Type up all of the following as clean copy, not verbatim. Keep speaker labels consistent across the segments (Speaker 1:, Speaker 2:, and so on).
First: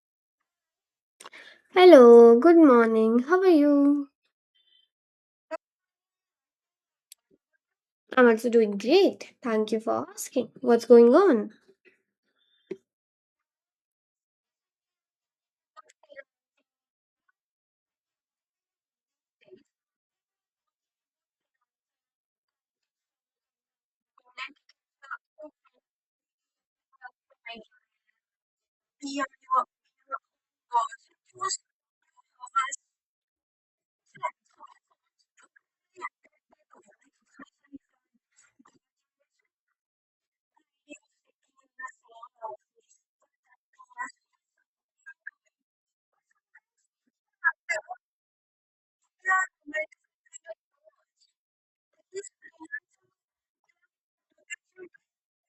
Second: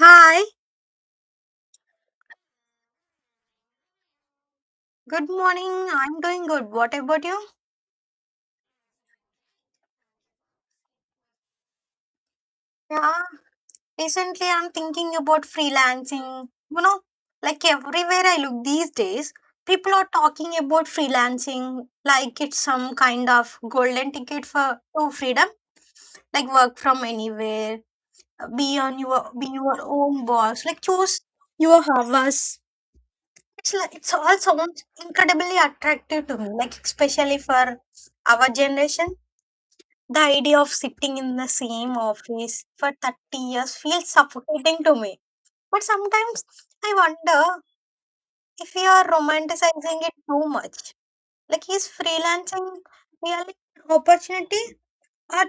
Speaker 1: Hi,
Speaker 2: Hello, good morning. How are you?
Speaker 1: good morning. I'm doing good. What about you?
Speaker 2: I'm also doing great. Thank you for asking. What's going on?
Speaker 1: Yeah, recently I'm thinking about freelancing. Like everywhere I look these days, people are talking about freelancing like it's some kind of golden ticket for to freedom, like work from anywhere, be your own boss, like choose your hours. It's like it's all sounds incredibly attractive to me, like especially for our generation. The idea of sitting in the same office for 30 years feels suffocating to me. But sometimes I wonder if we are romanticizing it too much. Like, is freelancing really an opportunity? Or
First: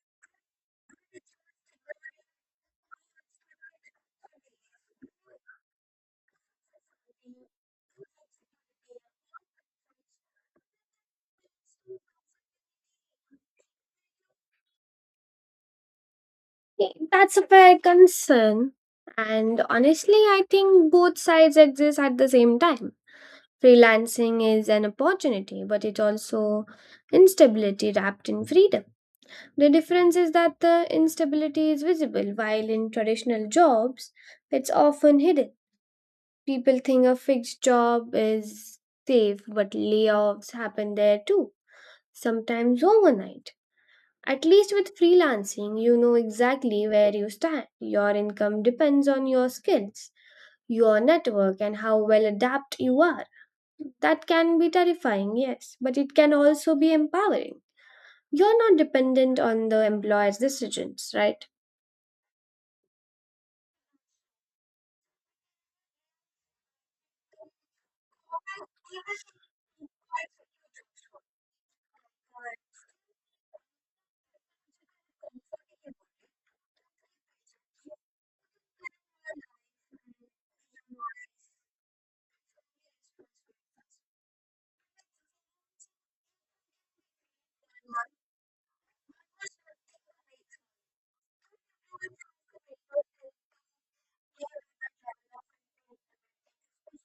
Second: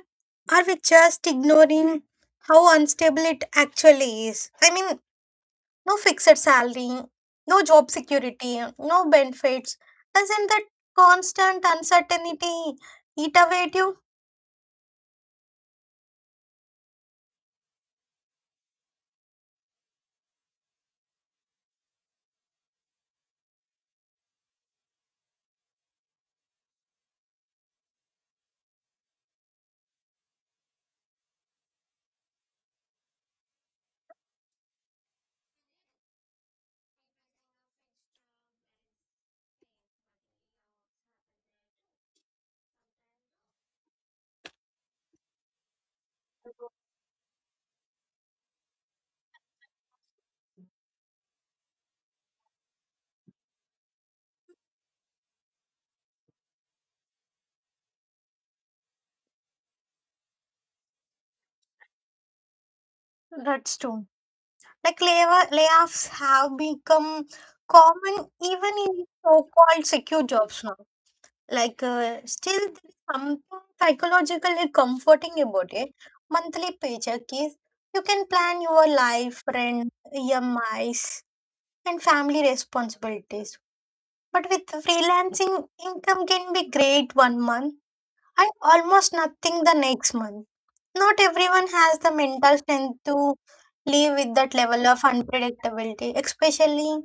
Speaker 1: are we just ignoring how unstable it actually is? I mean, no fixed salary, no job security, no benefits. Doesn't that constant uncertainty eat away at you?
Speaker 2: Yeah, that's a fair concern. And honestly, I think both sides exist at the same time. Freelancing is an opportunity, but it's also instability wrapped in freedom. The difference is that the instability is visible, while in traditional jobs, it's often hidden. People think a fixed job is safe, but layoffs happen there too, sometimes overnight. At least with freelancing, you know exactly where you stand. Your income depends on your skills, your network, and how well adapt you are. That can be terrifying, yes, but it can also be empowering. You're not dependent on the employer's decisions, right?
Speaker 1: That's true. Like layoffs have become common even in so-called secure jobs now. Like still there is something psychologically comforting about it. Monthly paycheck is you can plan your life, rent, EMIs, and family responsibilities. But with freelancing, income can be great one month and almost nothing the next month. Not everyone has the mental strength to live with that level of unpredictability, especially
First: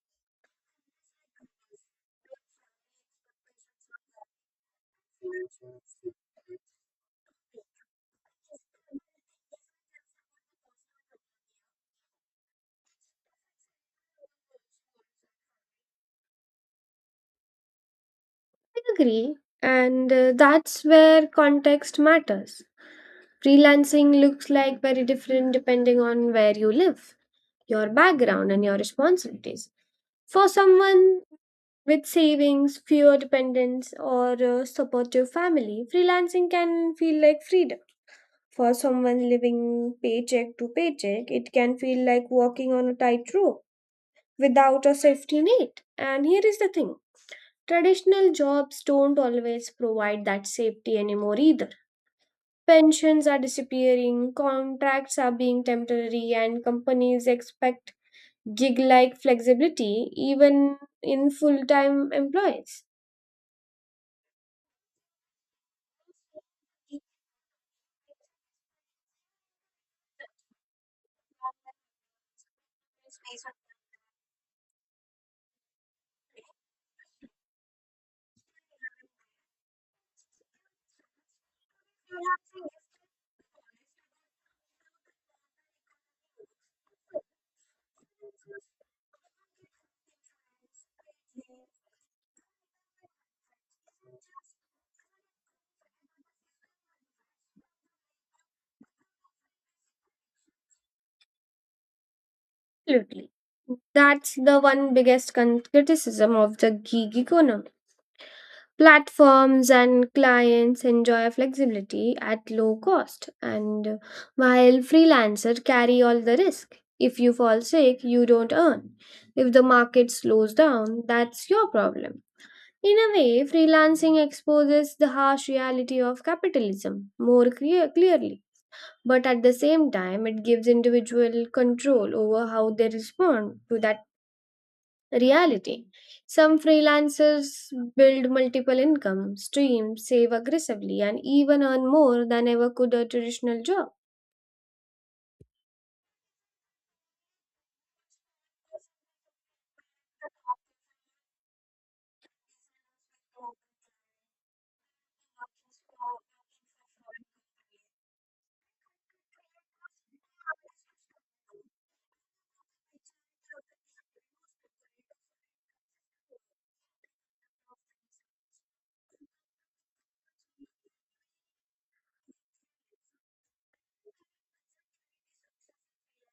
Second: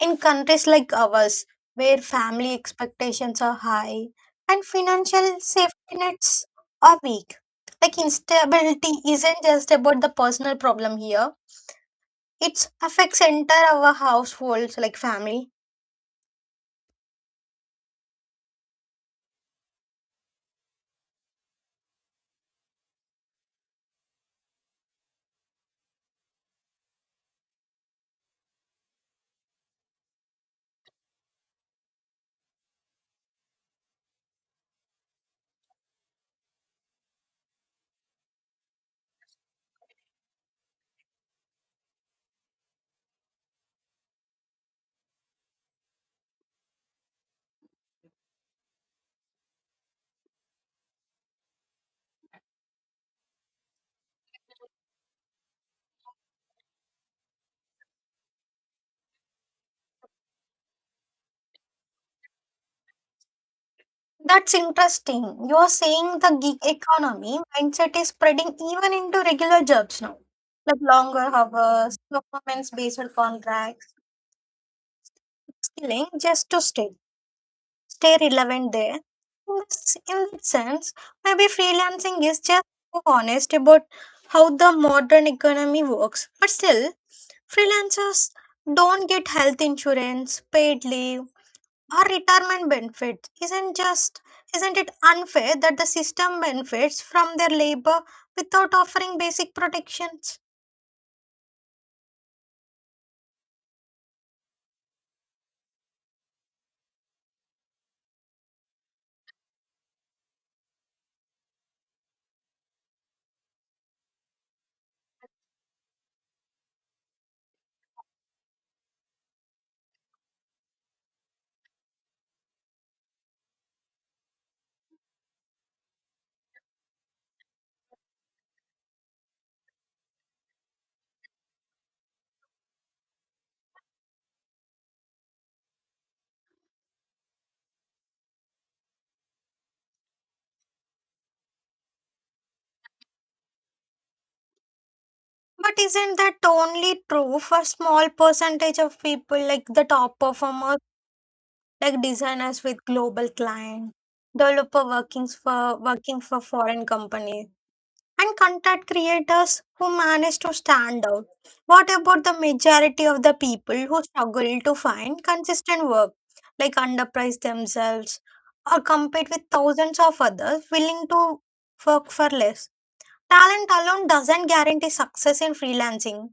Speaker 1: in countries like ours, where family expectations are high and financial safety nets are weak. Like instability isn't just about the personal problem here. It affects entire our households like family.
Speaker 2: I agree, and that's where context matters. Freelancing looks like very different depending on where you live, your background, and your responsibilities. For someone with savings, fewer dependents, or a supportive family, freelancing can feel like freedom. For someone living paycheck to paycheck, it can feel like walking on a tightrope without a safety net. And here is the thing: traditional jobs don't always provide that safety anymore either. Pensions are disappearing, contracts are being temporary, and companies expect gig like flexibility even in full time employees.
Speaker 1: That's interesting. You're saying the gig economy mindset is spreading even into regular jobs now, like longer hours, performance-based contracts, skilling just to stay relevant there. In that sense, maybe freelancing is just so honest about how the modern economy works. But still, freelancers don't get health insurance, paid leave, or retirement benefits isn't it unfair that the system benefits from their labor without offering basic protections?
Speaker 2: Absolutely. That's the one biggest criticism of the gig economy. Platforms and clients enjoy flexibility at low cost, and while freelancers carry all the risk. If you fall sick, you don't earn. If the market slows down, that's your problem. In a way, freelancing exposes the harsh reality of capitalism more clearly. But at the same time, it gives individual control over how they respond to that reality. Some freelancers build multiple income streams, save aggressively, and even earn more than ever could a traditional job.
Speaker 1: But isn't that only true for small percentage of people like the top performers, like designers with global clients, developer working for foreign companies, and content creators who manage to stand out? What about the majority of the people who struggle to find consistent work, like underprice themselves or compete with thousands of others willing to work for less? Talent alone doesn't guarantee success in freelancing,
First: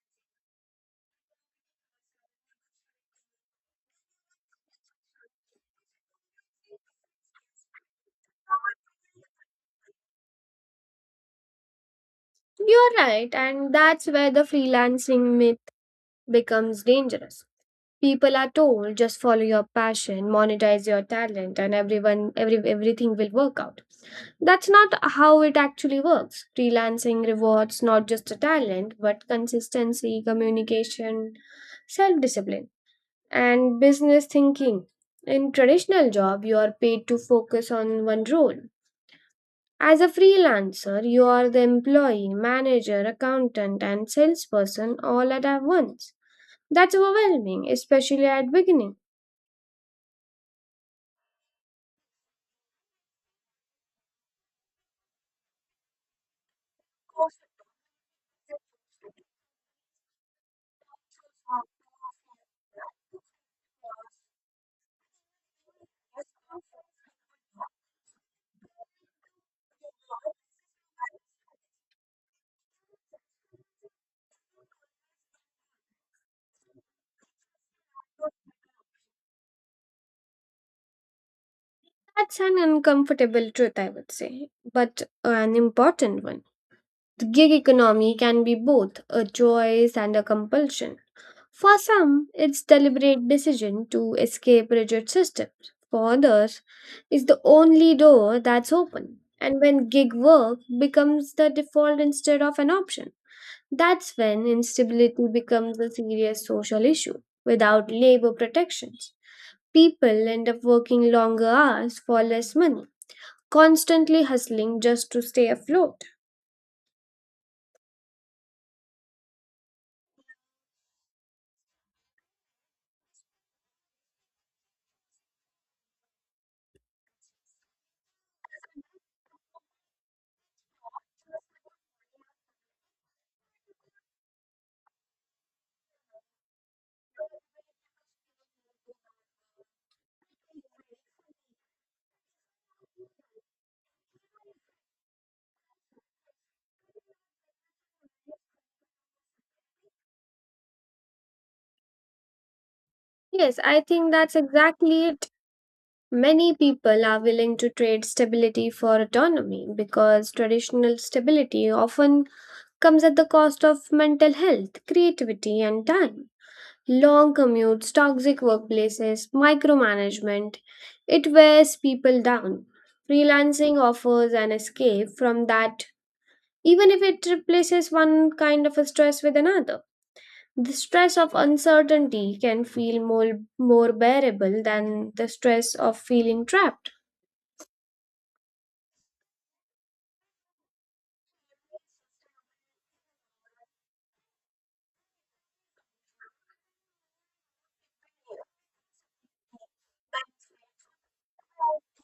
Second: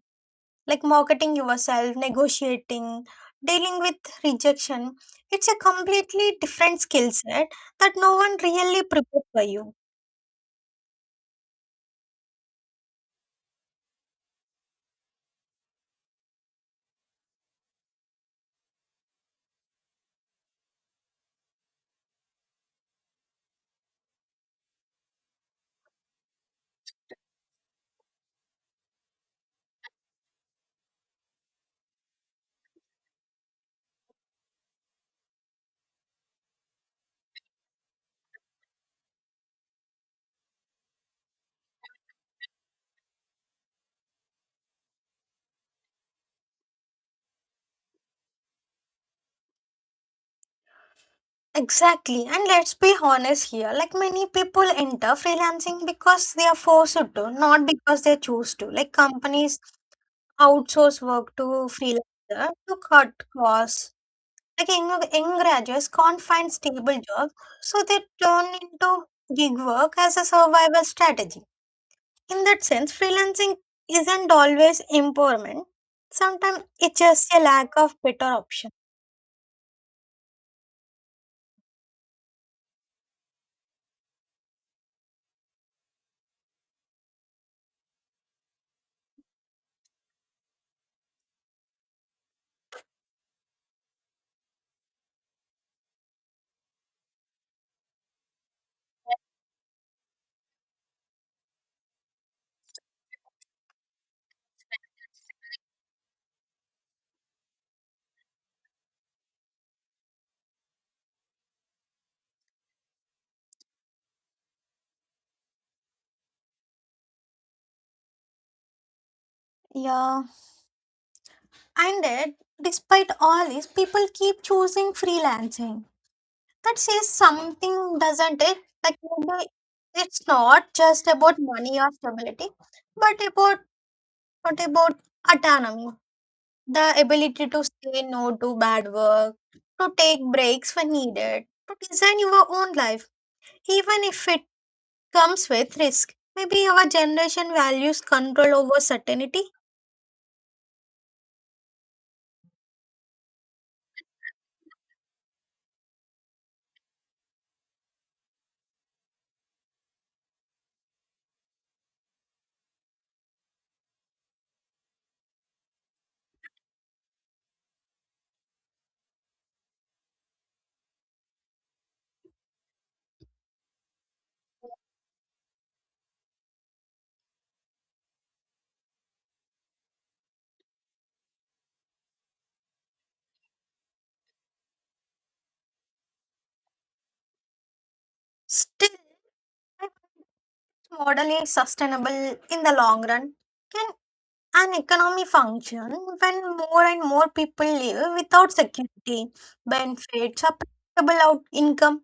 Speaker 1: like marketing yourself, negotiating, dealing with rejection. It's a completely different skill set that no one really prepares for you.
Speaker 2: You're right, and that's where the freelancing myth becomes dangerous. People are told just follow your passion, monetize your talent, and everyone every everything will work out. That's not how it actually works. Freelancing rewards not just a talent, but consistency, communication, self discipline and business thinking. In traditional job, you are paid to focus on one role. As a freelancer, you are the employee, manager, accountant, and salesperson all at a once. That's overwhelming, especially at beginning.
Speaker 1: Exactly, and let's be honest here. Like many people enter freelancing because they are forced to, not because they choose to. Like companies outsource work to freelancer to cut costs. Like young graduates can't find stable jobs, so they turn into gig work as a survival strategy. In that sense, freelancing isn't always empowerment. Sometimes it's just a lack of better option.
Speaker 2: That's an uncomfortable truth, I would say, but an important one. The gig economy can be both a choice and a compulsion. For some, it's deliberate decision to escape rigid systems. For others, it's the only door that's open. And when gig work becomes the default instead of an option, that's when instability becomes a serious social issue. Without labor protections, people end up working longer hours for less money, constantly hustling just to stay afloat.
Speaker 1: Yeah, and yet, despite all this, people keep choosing freelancing. That says something, doesn't it? Like maybe it's not just about money or stability, but about what about autonomy, the ability to say no to bad work, to take breaks when needed, to design your own life, even if it comes with risk. Maybe our generation values control over certainty.
Speaker 2: Yes, I think that's exactly it. Many people are willing to trade stability for autonomy because traditional stability often comes at the cost of mental health, creativity, and time. Long commutes, toxic workplaces, micromanagement, it wears people down. Freelancing offers an escape from that, even if it replaces one kind of a stress with another. The stress of uncertainty can feel more bearable than the stress of feeling trapped.
Speaker 1: Still, model is sustainable in the long run. Can an economy function when more and more people live without security, benefits, or predictable out income?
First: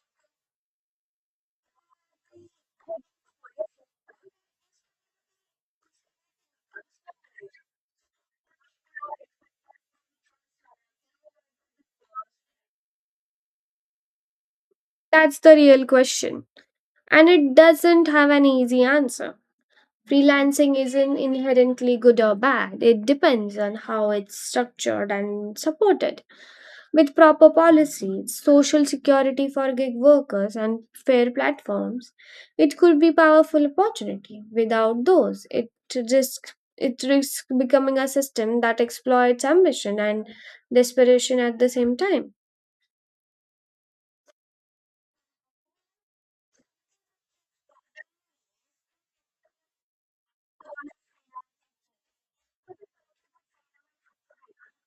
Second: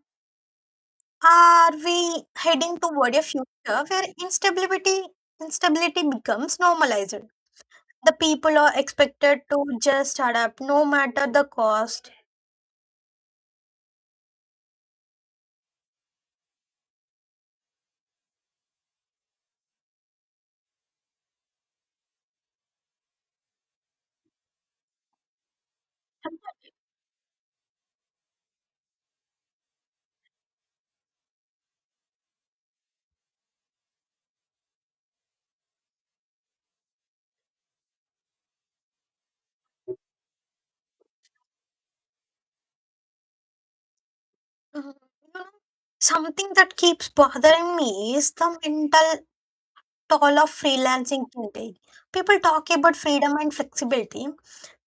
Speaker 1: Are we heading toward a future where instability becomes normalized? The people are expected to just adapt no matter the cost.
Speaker 2: That's the real question. And it doesn't have an easy answer. Freelancing isn't inherently good or bad, it depends on how it's structured and supported. With proper policies, social security for gig workers, and fair platforms, it could be powerful opportunity. Without those, it risks becoming a system that exploits ambition and desperation at the same time.
Speaker 1: Mhm. You know, Something that keeps bothering me is the mental all of freelancing today. People talk about freedom and flexibility,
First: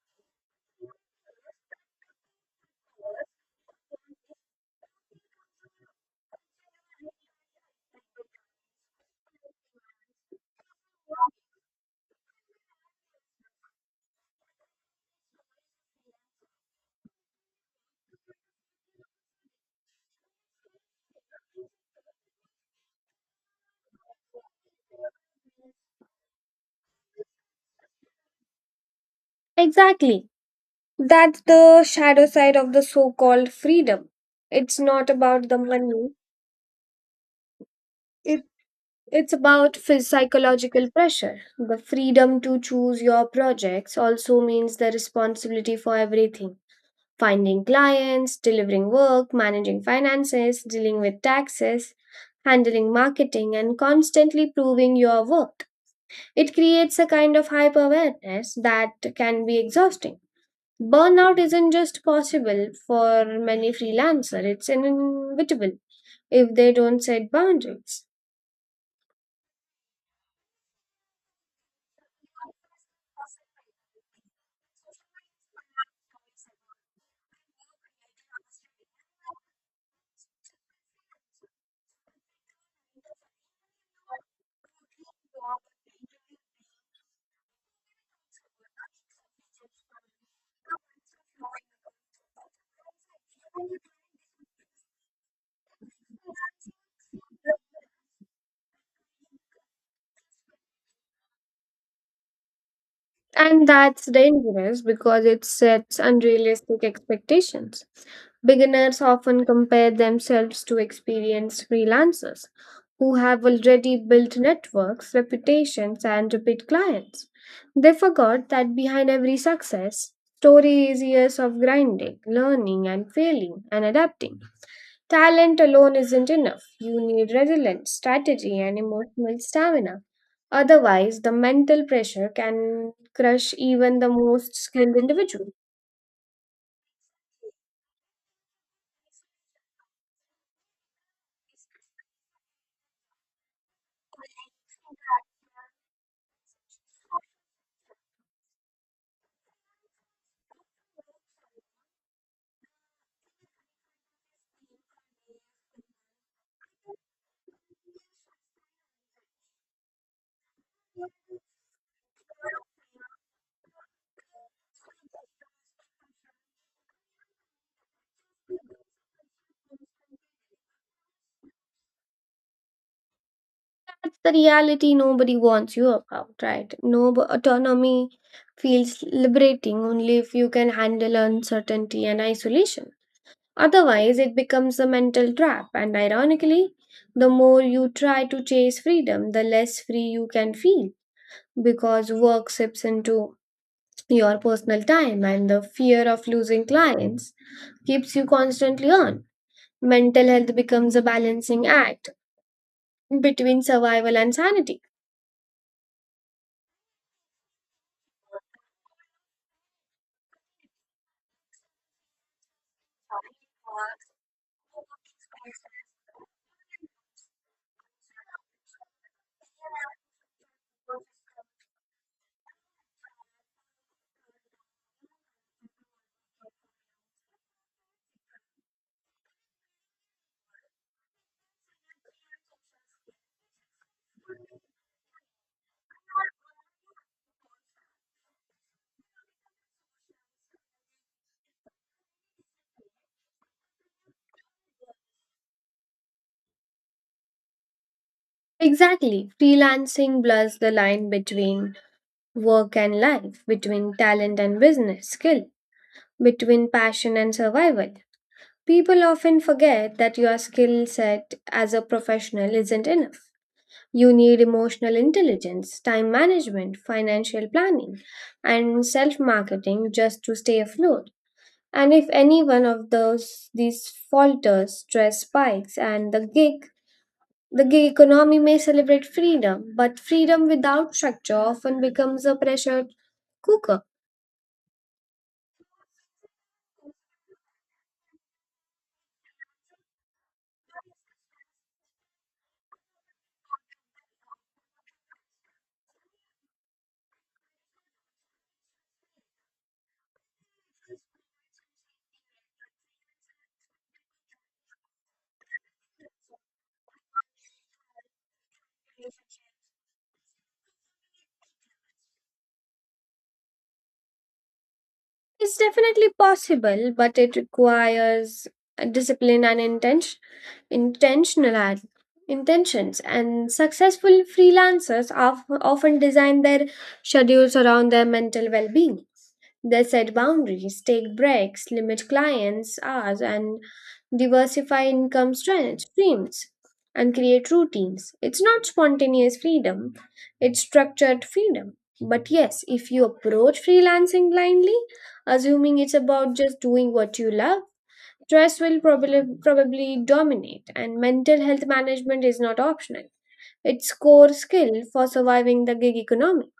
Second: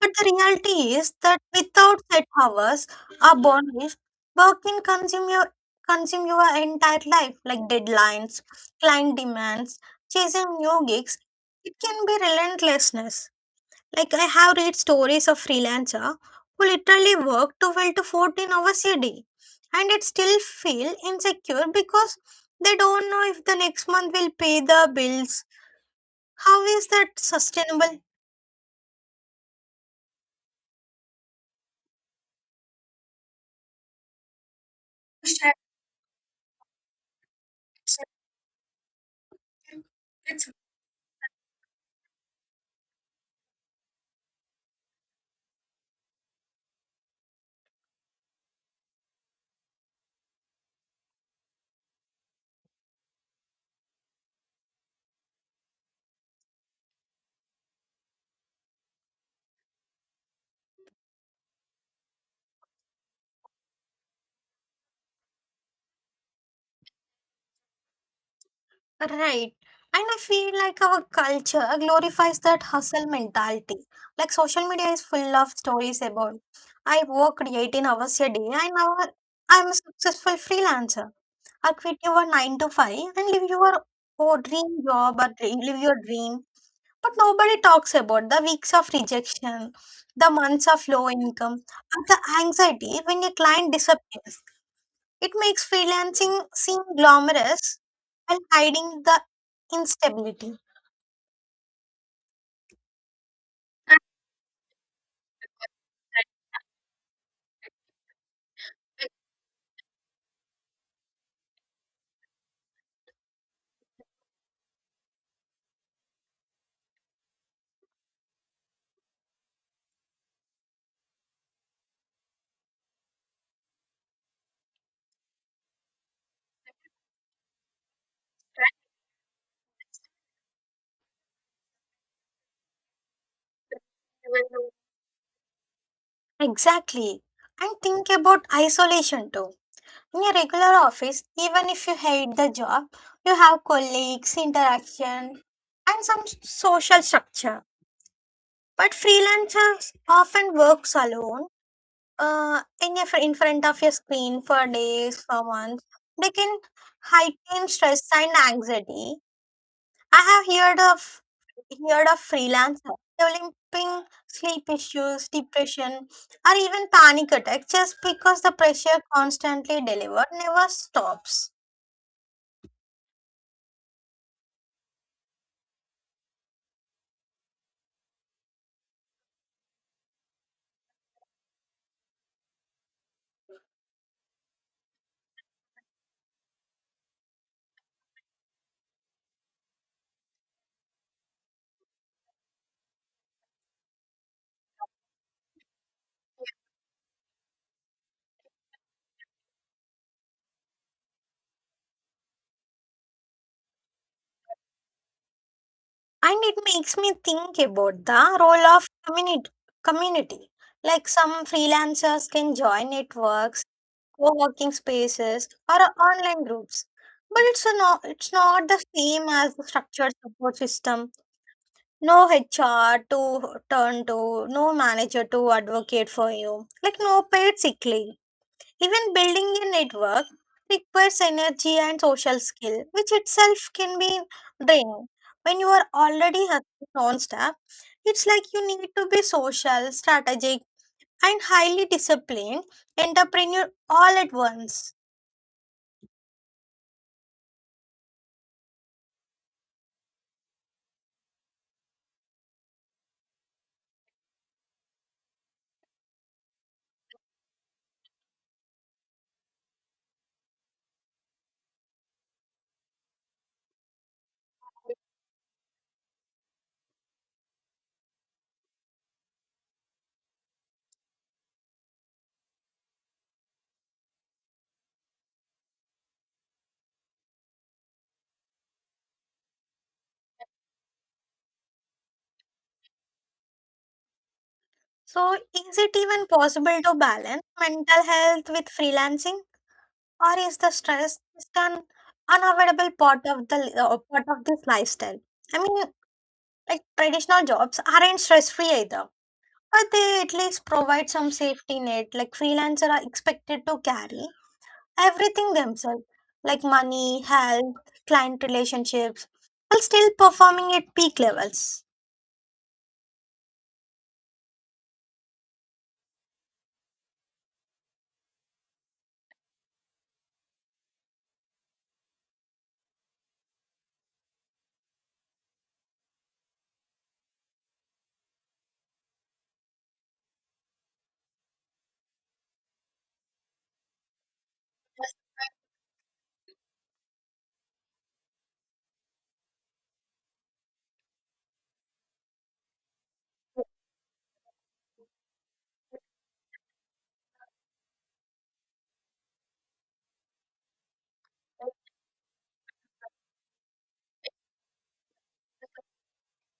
Speaker 1: but the reality is that without set hours or boundaries, work can consume your entire life, like deadlines, client demands, chasing new gigs. It can be relentlessness. Like I have read stories of freelancer who literally work 12 to 14 hours a day and it still feel insecure because they don't know if the next month will pay the bills. How is that sustainable?
Speaker 2: Exactly. That's the shadow side of the so-called freedom. It's not about the money. It, it's about psychological pressure. The freedom to choose your projects also means the responsibility for everything. Finding clients, delivering work, managing finances, dealing with taxes, handling marketing, and constantly proving your worth. It creates a kind of hyper awareness that can be exhausting. Burnout isn't just possible for many freelancers, it's inevitable if they don't set boundaries.
Speaker 1: Right. And I feel like our culture glorifies that hustle mentality. Like social media is full of stories about I worked 18 hours a day and now I'm a successful freelancer. I quit your 9 to 5 and live your oh, dream job live your dream. But nobody talks about the weeks of rejection, the months of low income, or the anxiety when a client disappears. It makes freelancing seem glamorous while hiding the instability.
Speaker 2: And that's dangerous because it sets unrealistic expectations. Beginners often compare themselves to experienced freelancers who have already built networks, reputations, and repeat clients. They forgot that behind every success story is years of grinding, learning, and failing and adapting. Talent alone isn't enough. You need resilience, strategy, and emotional stamina. Otherwise, the mental pressure can crush even the most skilled individual.
Speaker 1: Exactly. And think about isolation too. In a regular office, even if you hate the job, you have colleagues, interaction, and some social structure. But freelancers often works alone, in front of your screen for days, for months. They can heighten stress and anxiety. I have heard of freelancer developing sleep issues, depression, or even panic attacks just because the pressure constantly delivered never stops.
Speaker 2: That's the reality nobody wants you about, right? No b- Autonomy feels liberating only if you can handle uncertainty and isolation. Otherwise, it becomes a mental trap, and ironically, the more you try to chase freedom, the less free you can feel because work sips into your personal time and the fear of losing clients keeps you constantly on. Mental health becomes a balancing act between survival and sanity.
Speaker 1: And it makes me think about the role of community. Community, like some freelancers can join networks, co-working spaces, or online groups, but it's not the same as the structured support system. No HR to turn to, no manager to advocate for you, like no paid sick leave. Even building a network requires energy and social skill, which itself can be draining. When you are already hustling non-stop, it's like you need to be social, strategic, and highly disciplined entrepreneur all at once.
Speaker 2: Exactly. Freelancing blurs the line between work and life, between talent and business skill, between passion and survival. People often forget that your skill set as a professional isn't enough. You need emotional intelligence, time management, financial planning, and self marketing just to stay afloat. And if any one of those these falters, stress spikes, and the gig economy may celebrate freedom, but freedom without structure often becomes a pressure cooker.
Speaker 1: So, is it even possible to balance mental health with freelancing? Or is the stress just an unavoidable part of this lifestyle? I mean, like traditional jobs aren't stress free either, but they at least provide some safety net. Like freelancers are expected to carry everything themselves, like money, health, client relationships, while still performing at peak levels.
Speaker 2: It's definitely possible, but it requires a discipline and intentional ad- intentions. And successful freelancers often design their schedules around their mental well-being. They set boundaries, take breaks, limit clients' hours, and diversify streams and create routines. It's not spontaneous freedom, it's structured freedom. But yes, if you approach freelancing blindly, assuming it's about just doing what you love, stress will probably dominate and mental health management is not optional. It's core skill for surviving the gig economy.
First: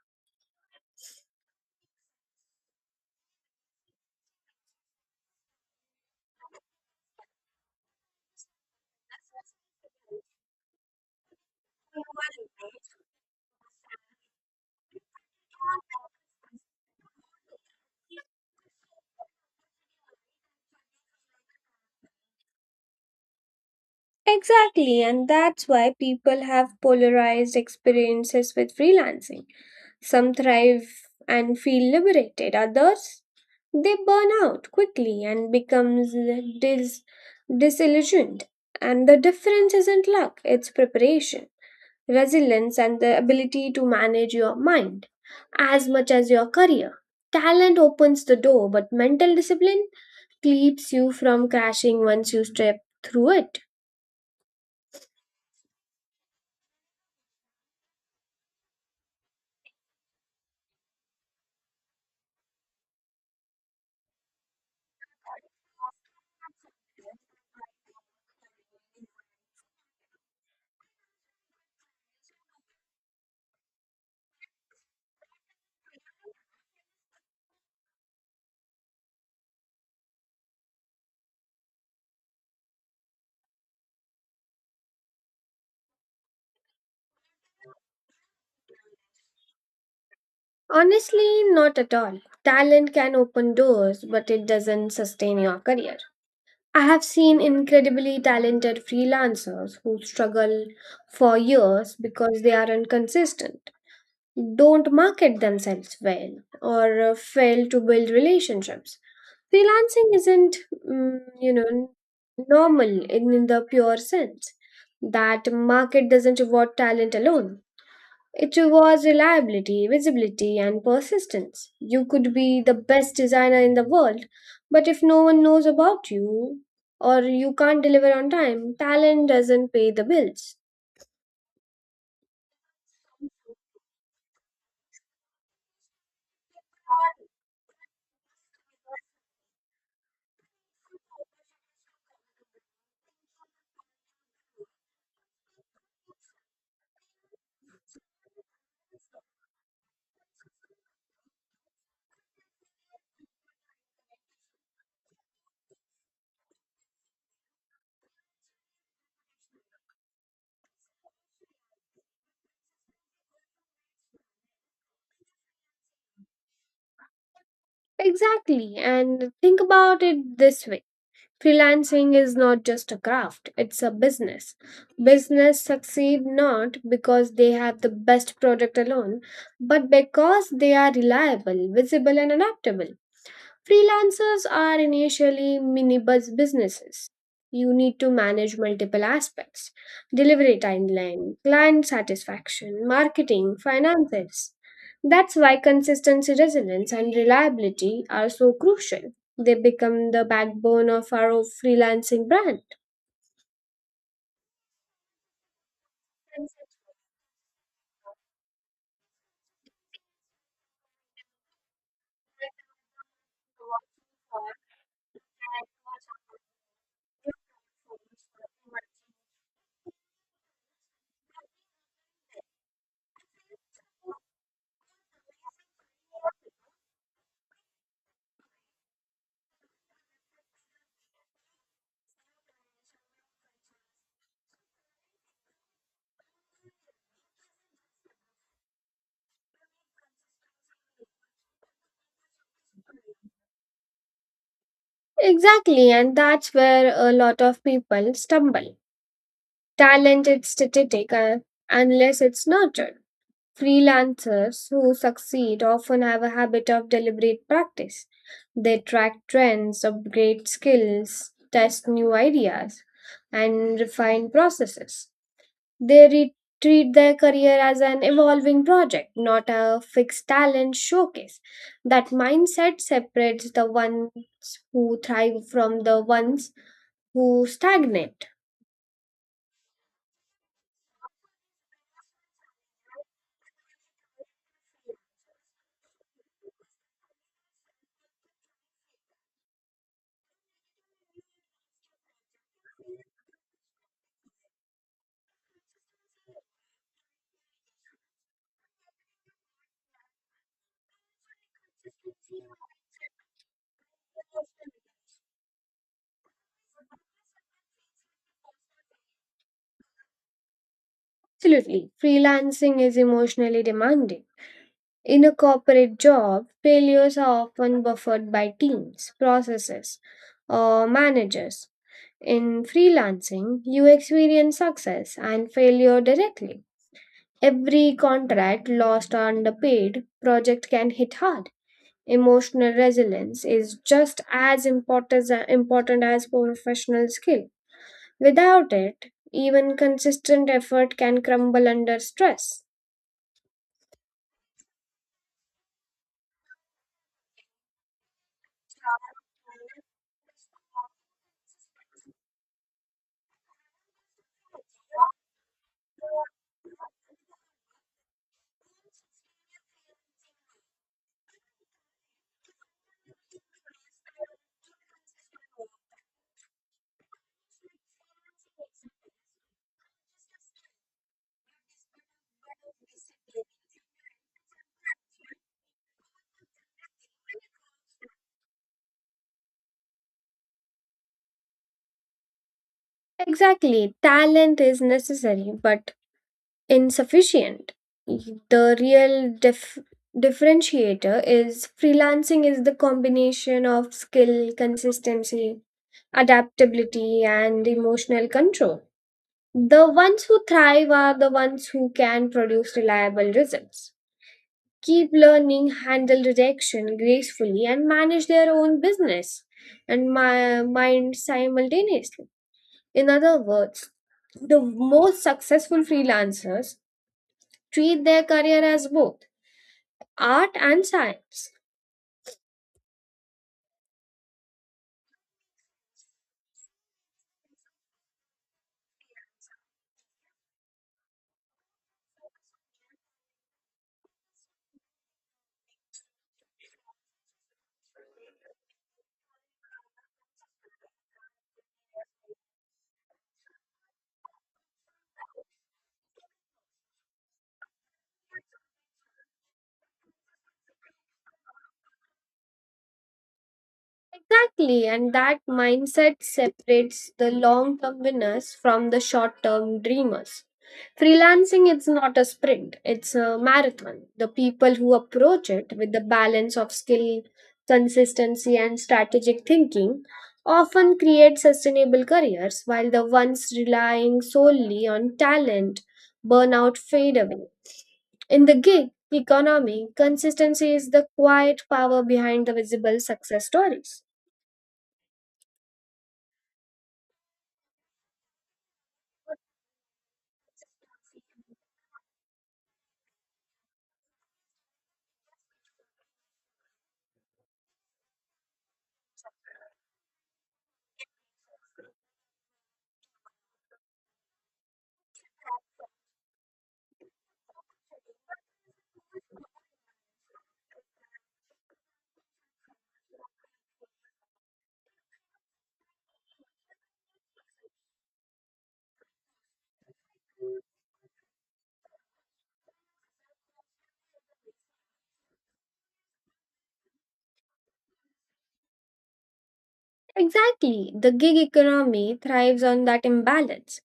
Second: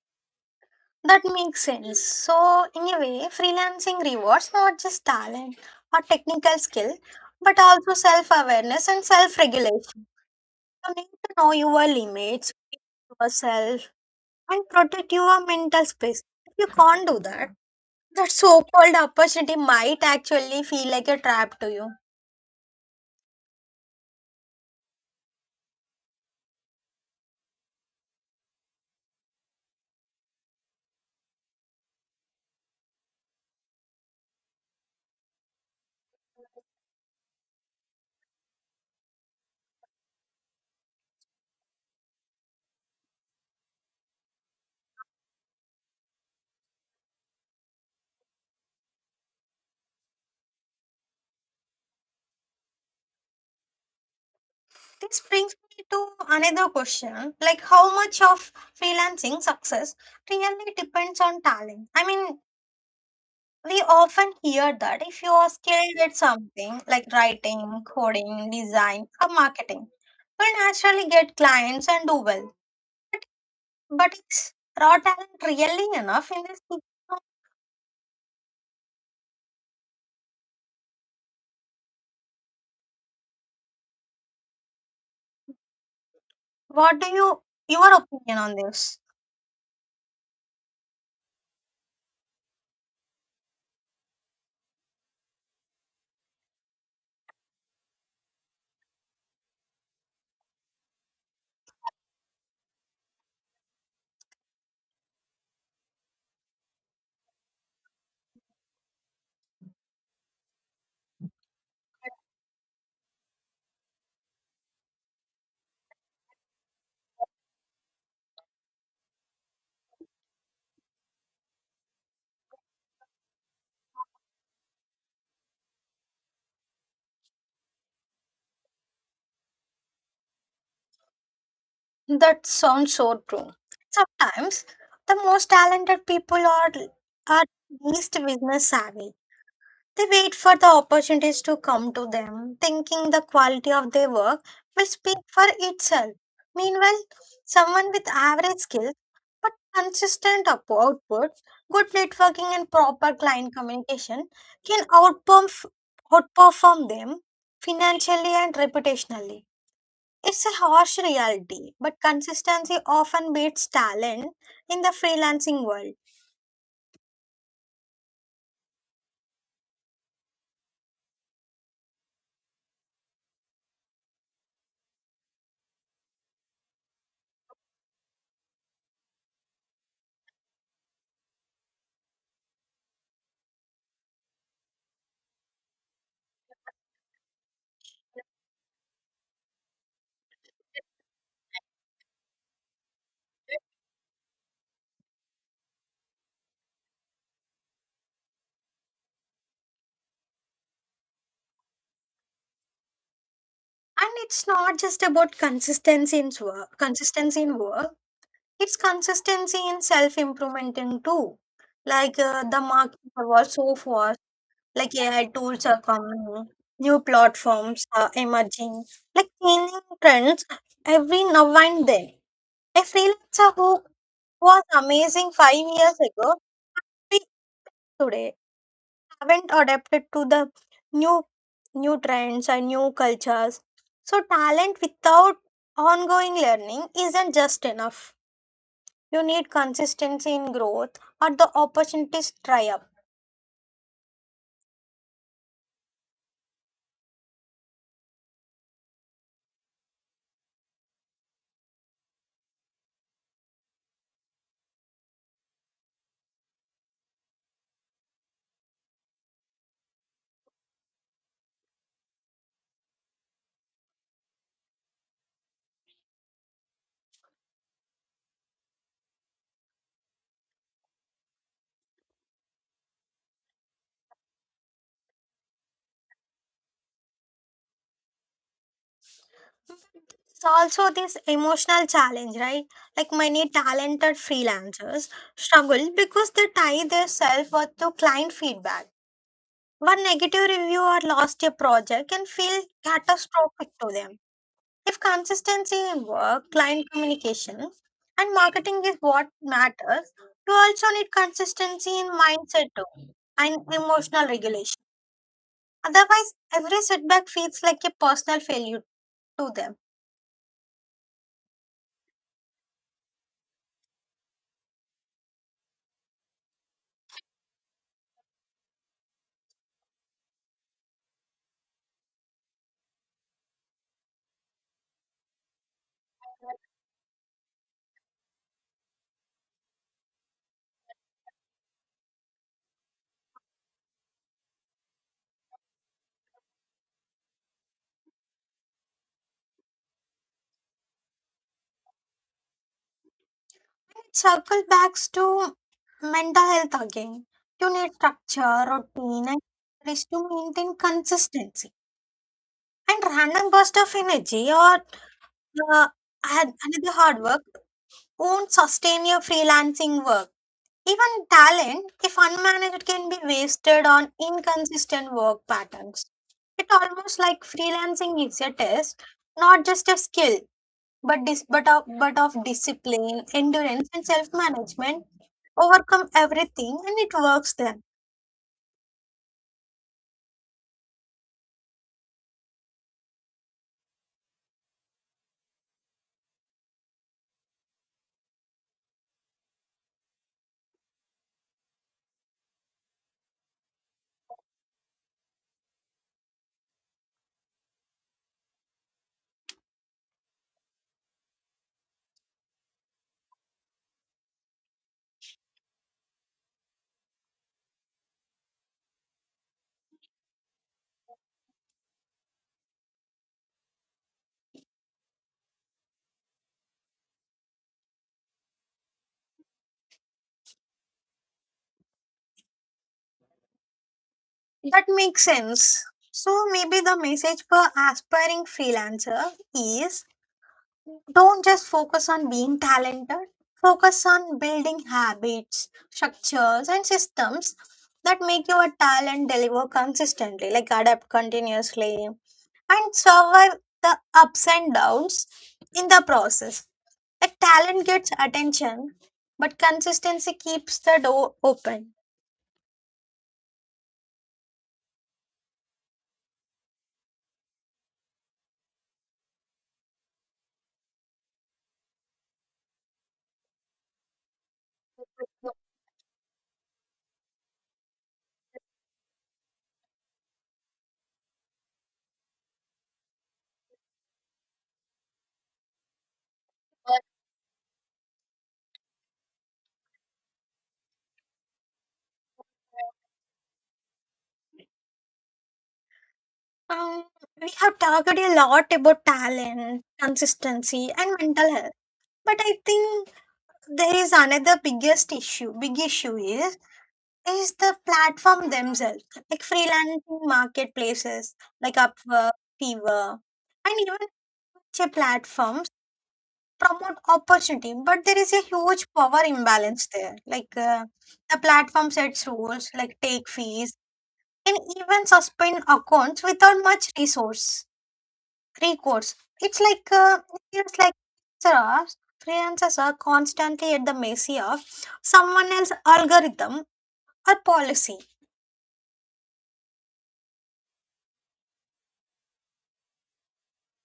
Speaker 1: That makes sense. So, in a way, freelancing rewards not just talent or technical skill, but also self awareness and self regulation. You need to know your limits, yourself, and protect your mental space. If you can't do that, that so called opportunity might actually feel like a trap to you.
Speaker 2: Exactly, and that's why people have polarized experiences with freelancing. Some thrive and feel liberated, others they burn out quickly and becomes dis- disillusioned. And the difference isn't luck, it's preparation, resilience and the ability to manage your mind as much as your career. Talent opens the door, but mental discipline keeps you from crashing once you step through it.
Speaker 1: This brings me to another question like, how much of freelancing success really depends on talent? I mean, we often hear that if you are skilled at something like writing, coding, design, or marketing, you will naturally get clients and do well. But is raw talent really enough in this economy? What do you your opinion on this?
Speaker 2: Honestly, not at all. Talent can open doors, but it doesn't sustain your career. I have seen incredibly talented freelancers who struggle for years because they aren't consistent, don't market themselves well, or fail to build relationships. Freelancing isn't, mm, you know, normal in the pure sense that market doesn't reward talent alone. It was reliability, visibility, and persistence. You could be the best designer in the world, but if no one knows about you or you can't deliver on time, talent doesn't pay the bills.
Speaker 1: That sounds so true. Sometimes the most talented people are least business savvy. They wait for the opportunities to come to them, thinking the quality of their work will speak for itself. Meanwhile, someone with average skills but consistent output, good networking, and proper client communication can outperform them financially and reputationally. It's a harsh reality, but consistency often beats talent in the freelancing world.
Speaker 2: Exactly, and think about it this way: freelancing is not just a craft, it's a business. Business succeed not because they have the best product alone, but because they are reliable, visible, and adaptable. Freelancers are initially mini bus businesses. You need to manage multiple aspects: delivery timeline, client satisfaction, marketing, finances. That's why consistency, resilience, and reliability are so crucial. They become the backbone of our freelancing brand.
Speaker 1: And it's not just about consistency in work. It's consistency in self improvement in too. Like the market was so fast, like AI tools are coming, new platforms are emerging, like changing trends every now and then. A freelancer who was amazing 5 years ago, we today haven't adapted to the new new trends and new cultures. So talent without ongoing learning isn't just enough. You need consistency in growth or the opportunities dry up.
Speaker 2: Exactly, and that's where a lot of people stumble. Talent is static unless it's nurtured. Freelancers who succeed often have a habit of deliberate practice. They track trends, upgrade skills, test new ideas, and refine processes. They re- treat their career as an evolving project, not a fixed talent showcase. That mindset separates the ones who thrive from the ones who stagnate.
Speaker 1: It's also this emotional challenge, right? Like many talented freelancers struggle because they tie their self-worth to client feedback. One negative review or lost a project can feel catastrophic to them. If consistency in work, client communication, and marketing is what matters, you also need consistency in mindset too and emotional regulation. Otherwise, every setback feels like a personal failure to them.
Speaker 2: Absolutely, freelancing is emotionally demanding. In a corporate job, failures are often buffered by teams, processes, or managers. In freelancing, you experience success and failure directly. Every contract lost or underpaid project can hit hard. Emotional resilience is just as important as professional skill. Without it, even consistent effort can crumble under stress.
Speaker 1: It circles back to mental health again. You need structure, routine, and rest to maintain consistency. And random burst of energy or uh, another hard work won't sustain your freelancing work. Even talent, if unmanaged, can be wasted on inconsistent work patterns. It almost like freelancing is a test, not just a skill, but of discipline, endurance, and self management overcome everything, and it works then.
Speaker 2: Exactly, talent is necessary, but insufficient. The real differentiator is freelancing is the combination of skill, consistency, adaptability, and emotional control. The ones who thrive are the ones who can produce reliable results, keep learning, handle rejection gracefully, and manage their own business and my mind simultaneously. In other words, the most successful freelancers treat their career as both art and science.
Speaker 1: That makes sense. So maybe the message for aspiring freelancer is don't just focus on being talented. Focus on building habits, structures, and systems that make your talent deliver consistently, like adapt continuously and survive the ups and downs in the process. The talent gets attention, but consistency keeps the door open.
Speaker 2: Exactly, and that mindset separates the long term winners from the short term dreamers. Freelancing is not a sprint, it's a marathon. The people who approach it with the balance of skill, consistency, and strategic thinking often create sustainable careers, while the ones relying solely on talent burn out fade away. In the gig economy, consistency is the quiet power behind the visible success stories.
Speaker 1: Um, we have talked a lot about talent, consistency, and mental health. But I think there is another biggest issue. Big issue is the platform themselves, like freelancing marketplaces like Upwork, Fiverr, and even such platforms promote opportunity, but there is a huge power imbalance there. Like the platform sets rules like take fees and even suspend accounts without much resource recourse It's like it feels like freelancers freelancers are constantly at the mercy of someone else's algorithm or policy.
Speaker 2: Exactly, the gig economy thrives on that imbalance.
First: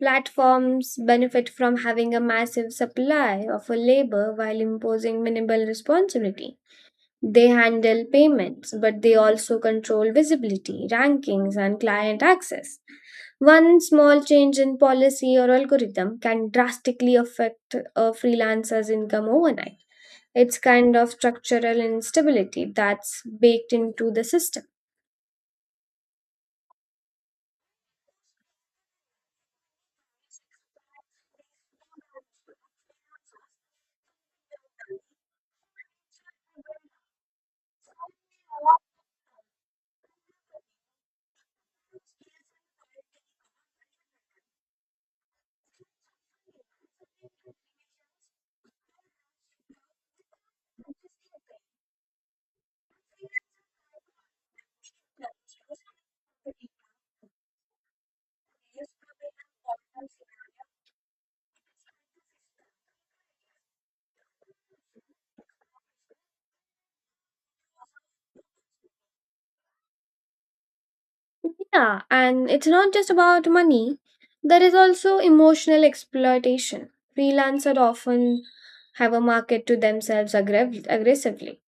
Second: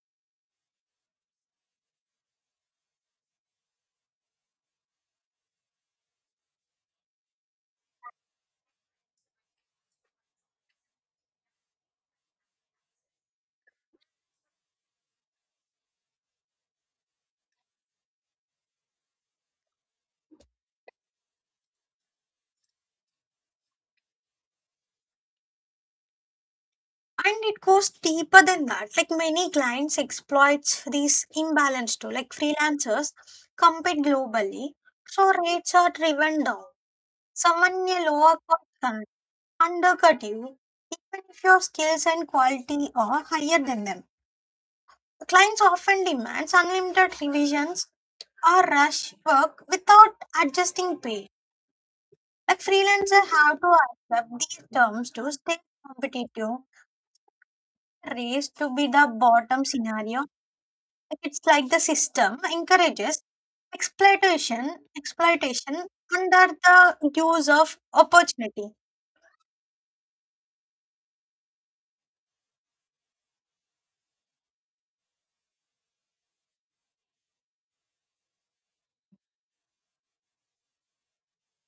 Speaker 2: Platforms benefit from having a massive supply of a labor while imposing minimal responsibility. They handle payments, but they also control visibility, rankings, and client access. One small change in policy or algorithm can drastically affect a freelancer's income overnight. It's kind of structural instability that's baked into the system.
Speaker 1: And it goes deeper than that. Like many clients exploits these imbalance too. Like freelancers compete globally, so rates are driven down. Someone may lower cost can undercut you, even if your skills and quality are higher than them. Clients often demand unlimited revisions or rush work without adjusting pay. Like freelancers have to accept these terms to stay competitive, race to be the bottom scenario. Like, it's like the system encourages exploitation under the use of opportunity.
Speaker 2: Yeah, and it's not just about money, there is also emotional exploitation. Freelancers often have a market to themselves aggressively,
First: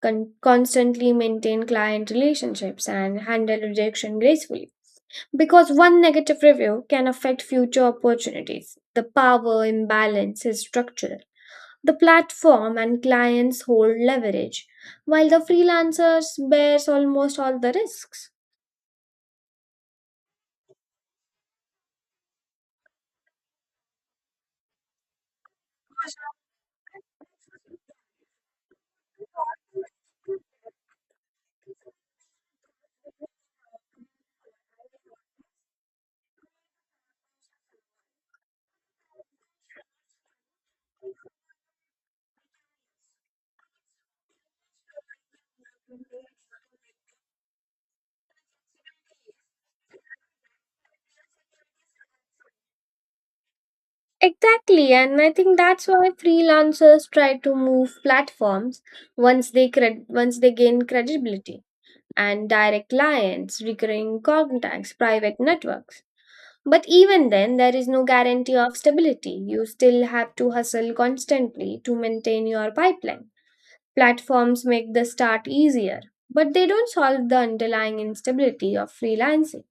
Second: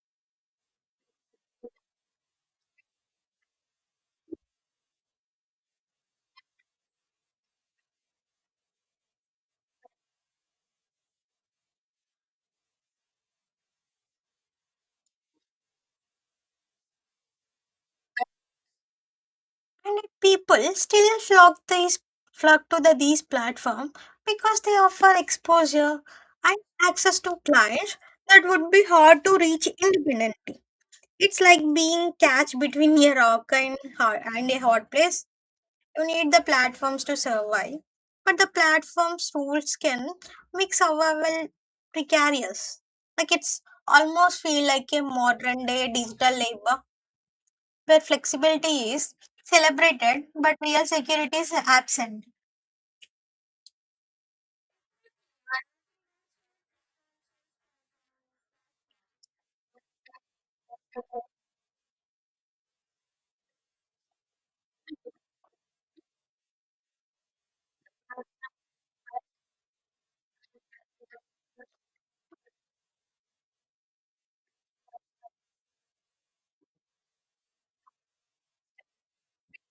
Speaker 2: constantly maintain client relationships, and handle rejection gracefully. Because one negative review can affect future opportunities. The power imbalance is structural. The platform and clients hold leverage, while the freelancers bears almost all the risks.
Speaker 1: And yet people still flock to these platform because they offer exposure and access to clients that would be hard to reach independently. It's like being catch between a rock and a hard place. You need the platforms to survive, but the platforms' rules can make survival precarious. Like it's almost feel like a modern day digital labor where flexibility is celebrated but real security is absent.
Speaker 2: Exactly, and I think that's why freelancers try to move platforms once they gain credibility and direct clients, recurring contacts, private networks. But even then, there is no guarantee of stability. You still have to hustle constantly to maintain your pipeline. Platforms make the start easier, but they don't solve the underlying instability of freelancing.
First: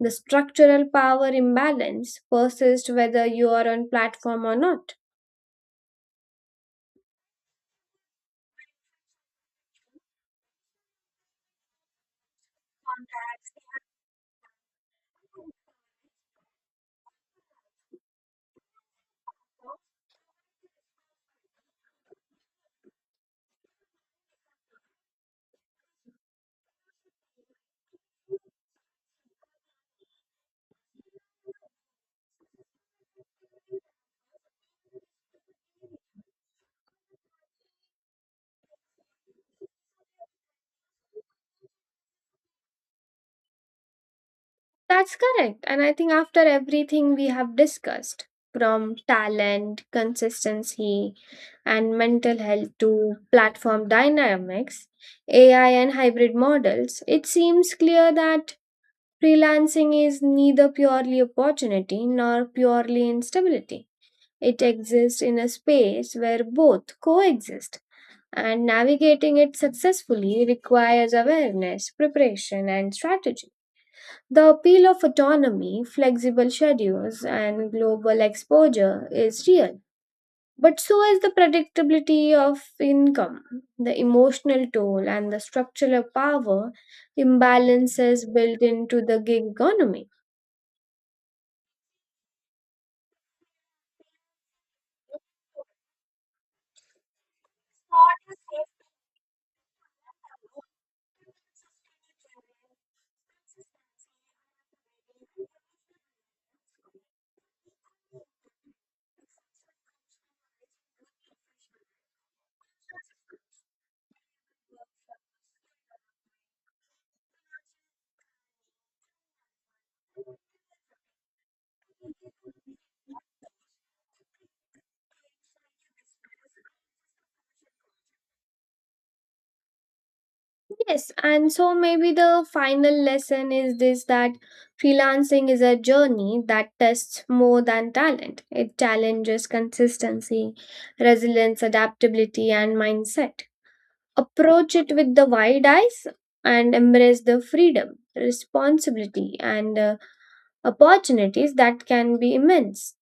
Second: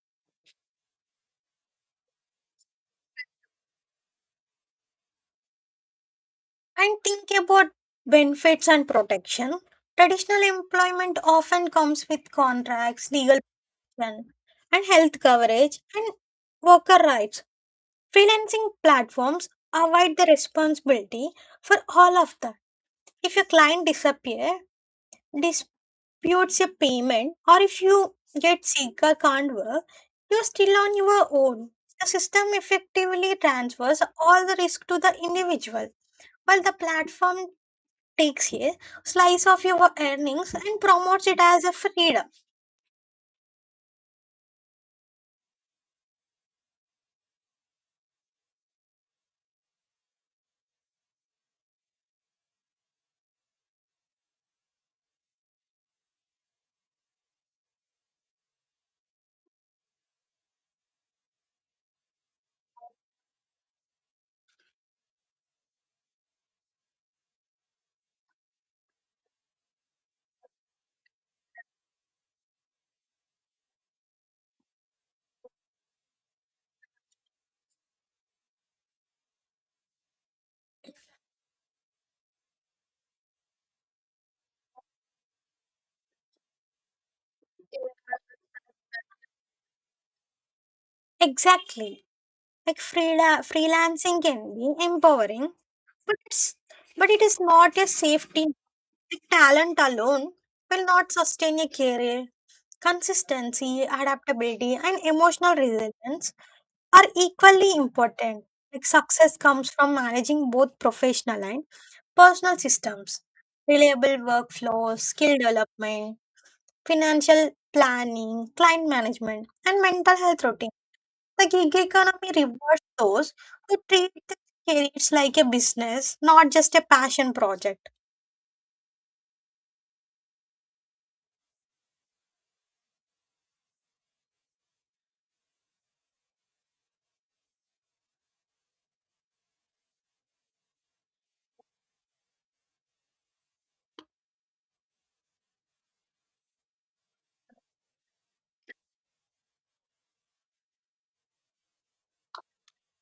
Speaker 2: The structural power imbalance persists whether you are on platform or not.
Speaker 1: And think about benefits and protection. Traditional employment often comes with contracts, legal protection, and health coverage and worker rights. Freelancing platforms provide the responsibility for all of that. If your client disappear, dis- disputes a payment or if you get sick or can't work, you're still on your own. The system effectively transfers all the risk to the individual, while the platform takes a slice of your earnings and promotes it as a freedom.
Speaker 2: That's correct. And I think after everything we have discussed, from talent, consistency, and mental health to platform dynamics, AI and hybrid models, it seems clear that freelancing is neither purely opportunity nor purely instability. It exists in a space where both coexist, and navigating it successfully requires awareness, preparation, and strategy. The appeal of autonomy, flexible schedules, and global exposure is real, but so is the predictability of income, the emotional toll, and the structural power imbalances built into the gig economy.
Speaker 1: Exactly. Like freelancing can be empowering, but it's but it is not a safety net. Talent alone will not sustain a career. Consistency, adaptability, and emotional resilience are equally important. Like success comes from managing both professional and personal systems, reliable workflows, skill development, financial planning, client management, and mental health routine. The gig economy rewards those who treat their careers like a business, not just a passion project.
Speaker 2: Yes, and so maybe the final lesson is this that freelancing is a journey that tests more than talent. It challenges consistency, resilience, adaptability, and mindset. Approach it with the wide eyes and embrace the freedom, responsibility, and opportunities that can be immense.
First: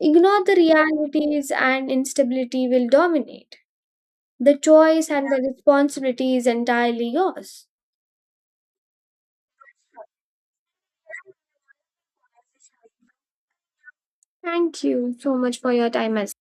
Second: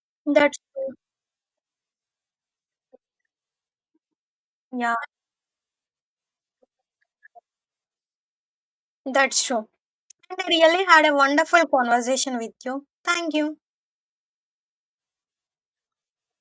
Speaker 2: Ignore the
Speaker 1: That's true.
Speaker 2: realities and instability will dominate. The
Speaker 1: Yeah,
Speaker 2: choice and the responsibility is entirely yours.
Speaker 1: that's true. And I really had a wonderful conversation with you. Thank you.
Speaker 2: Thank you so much for your time as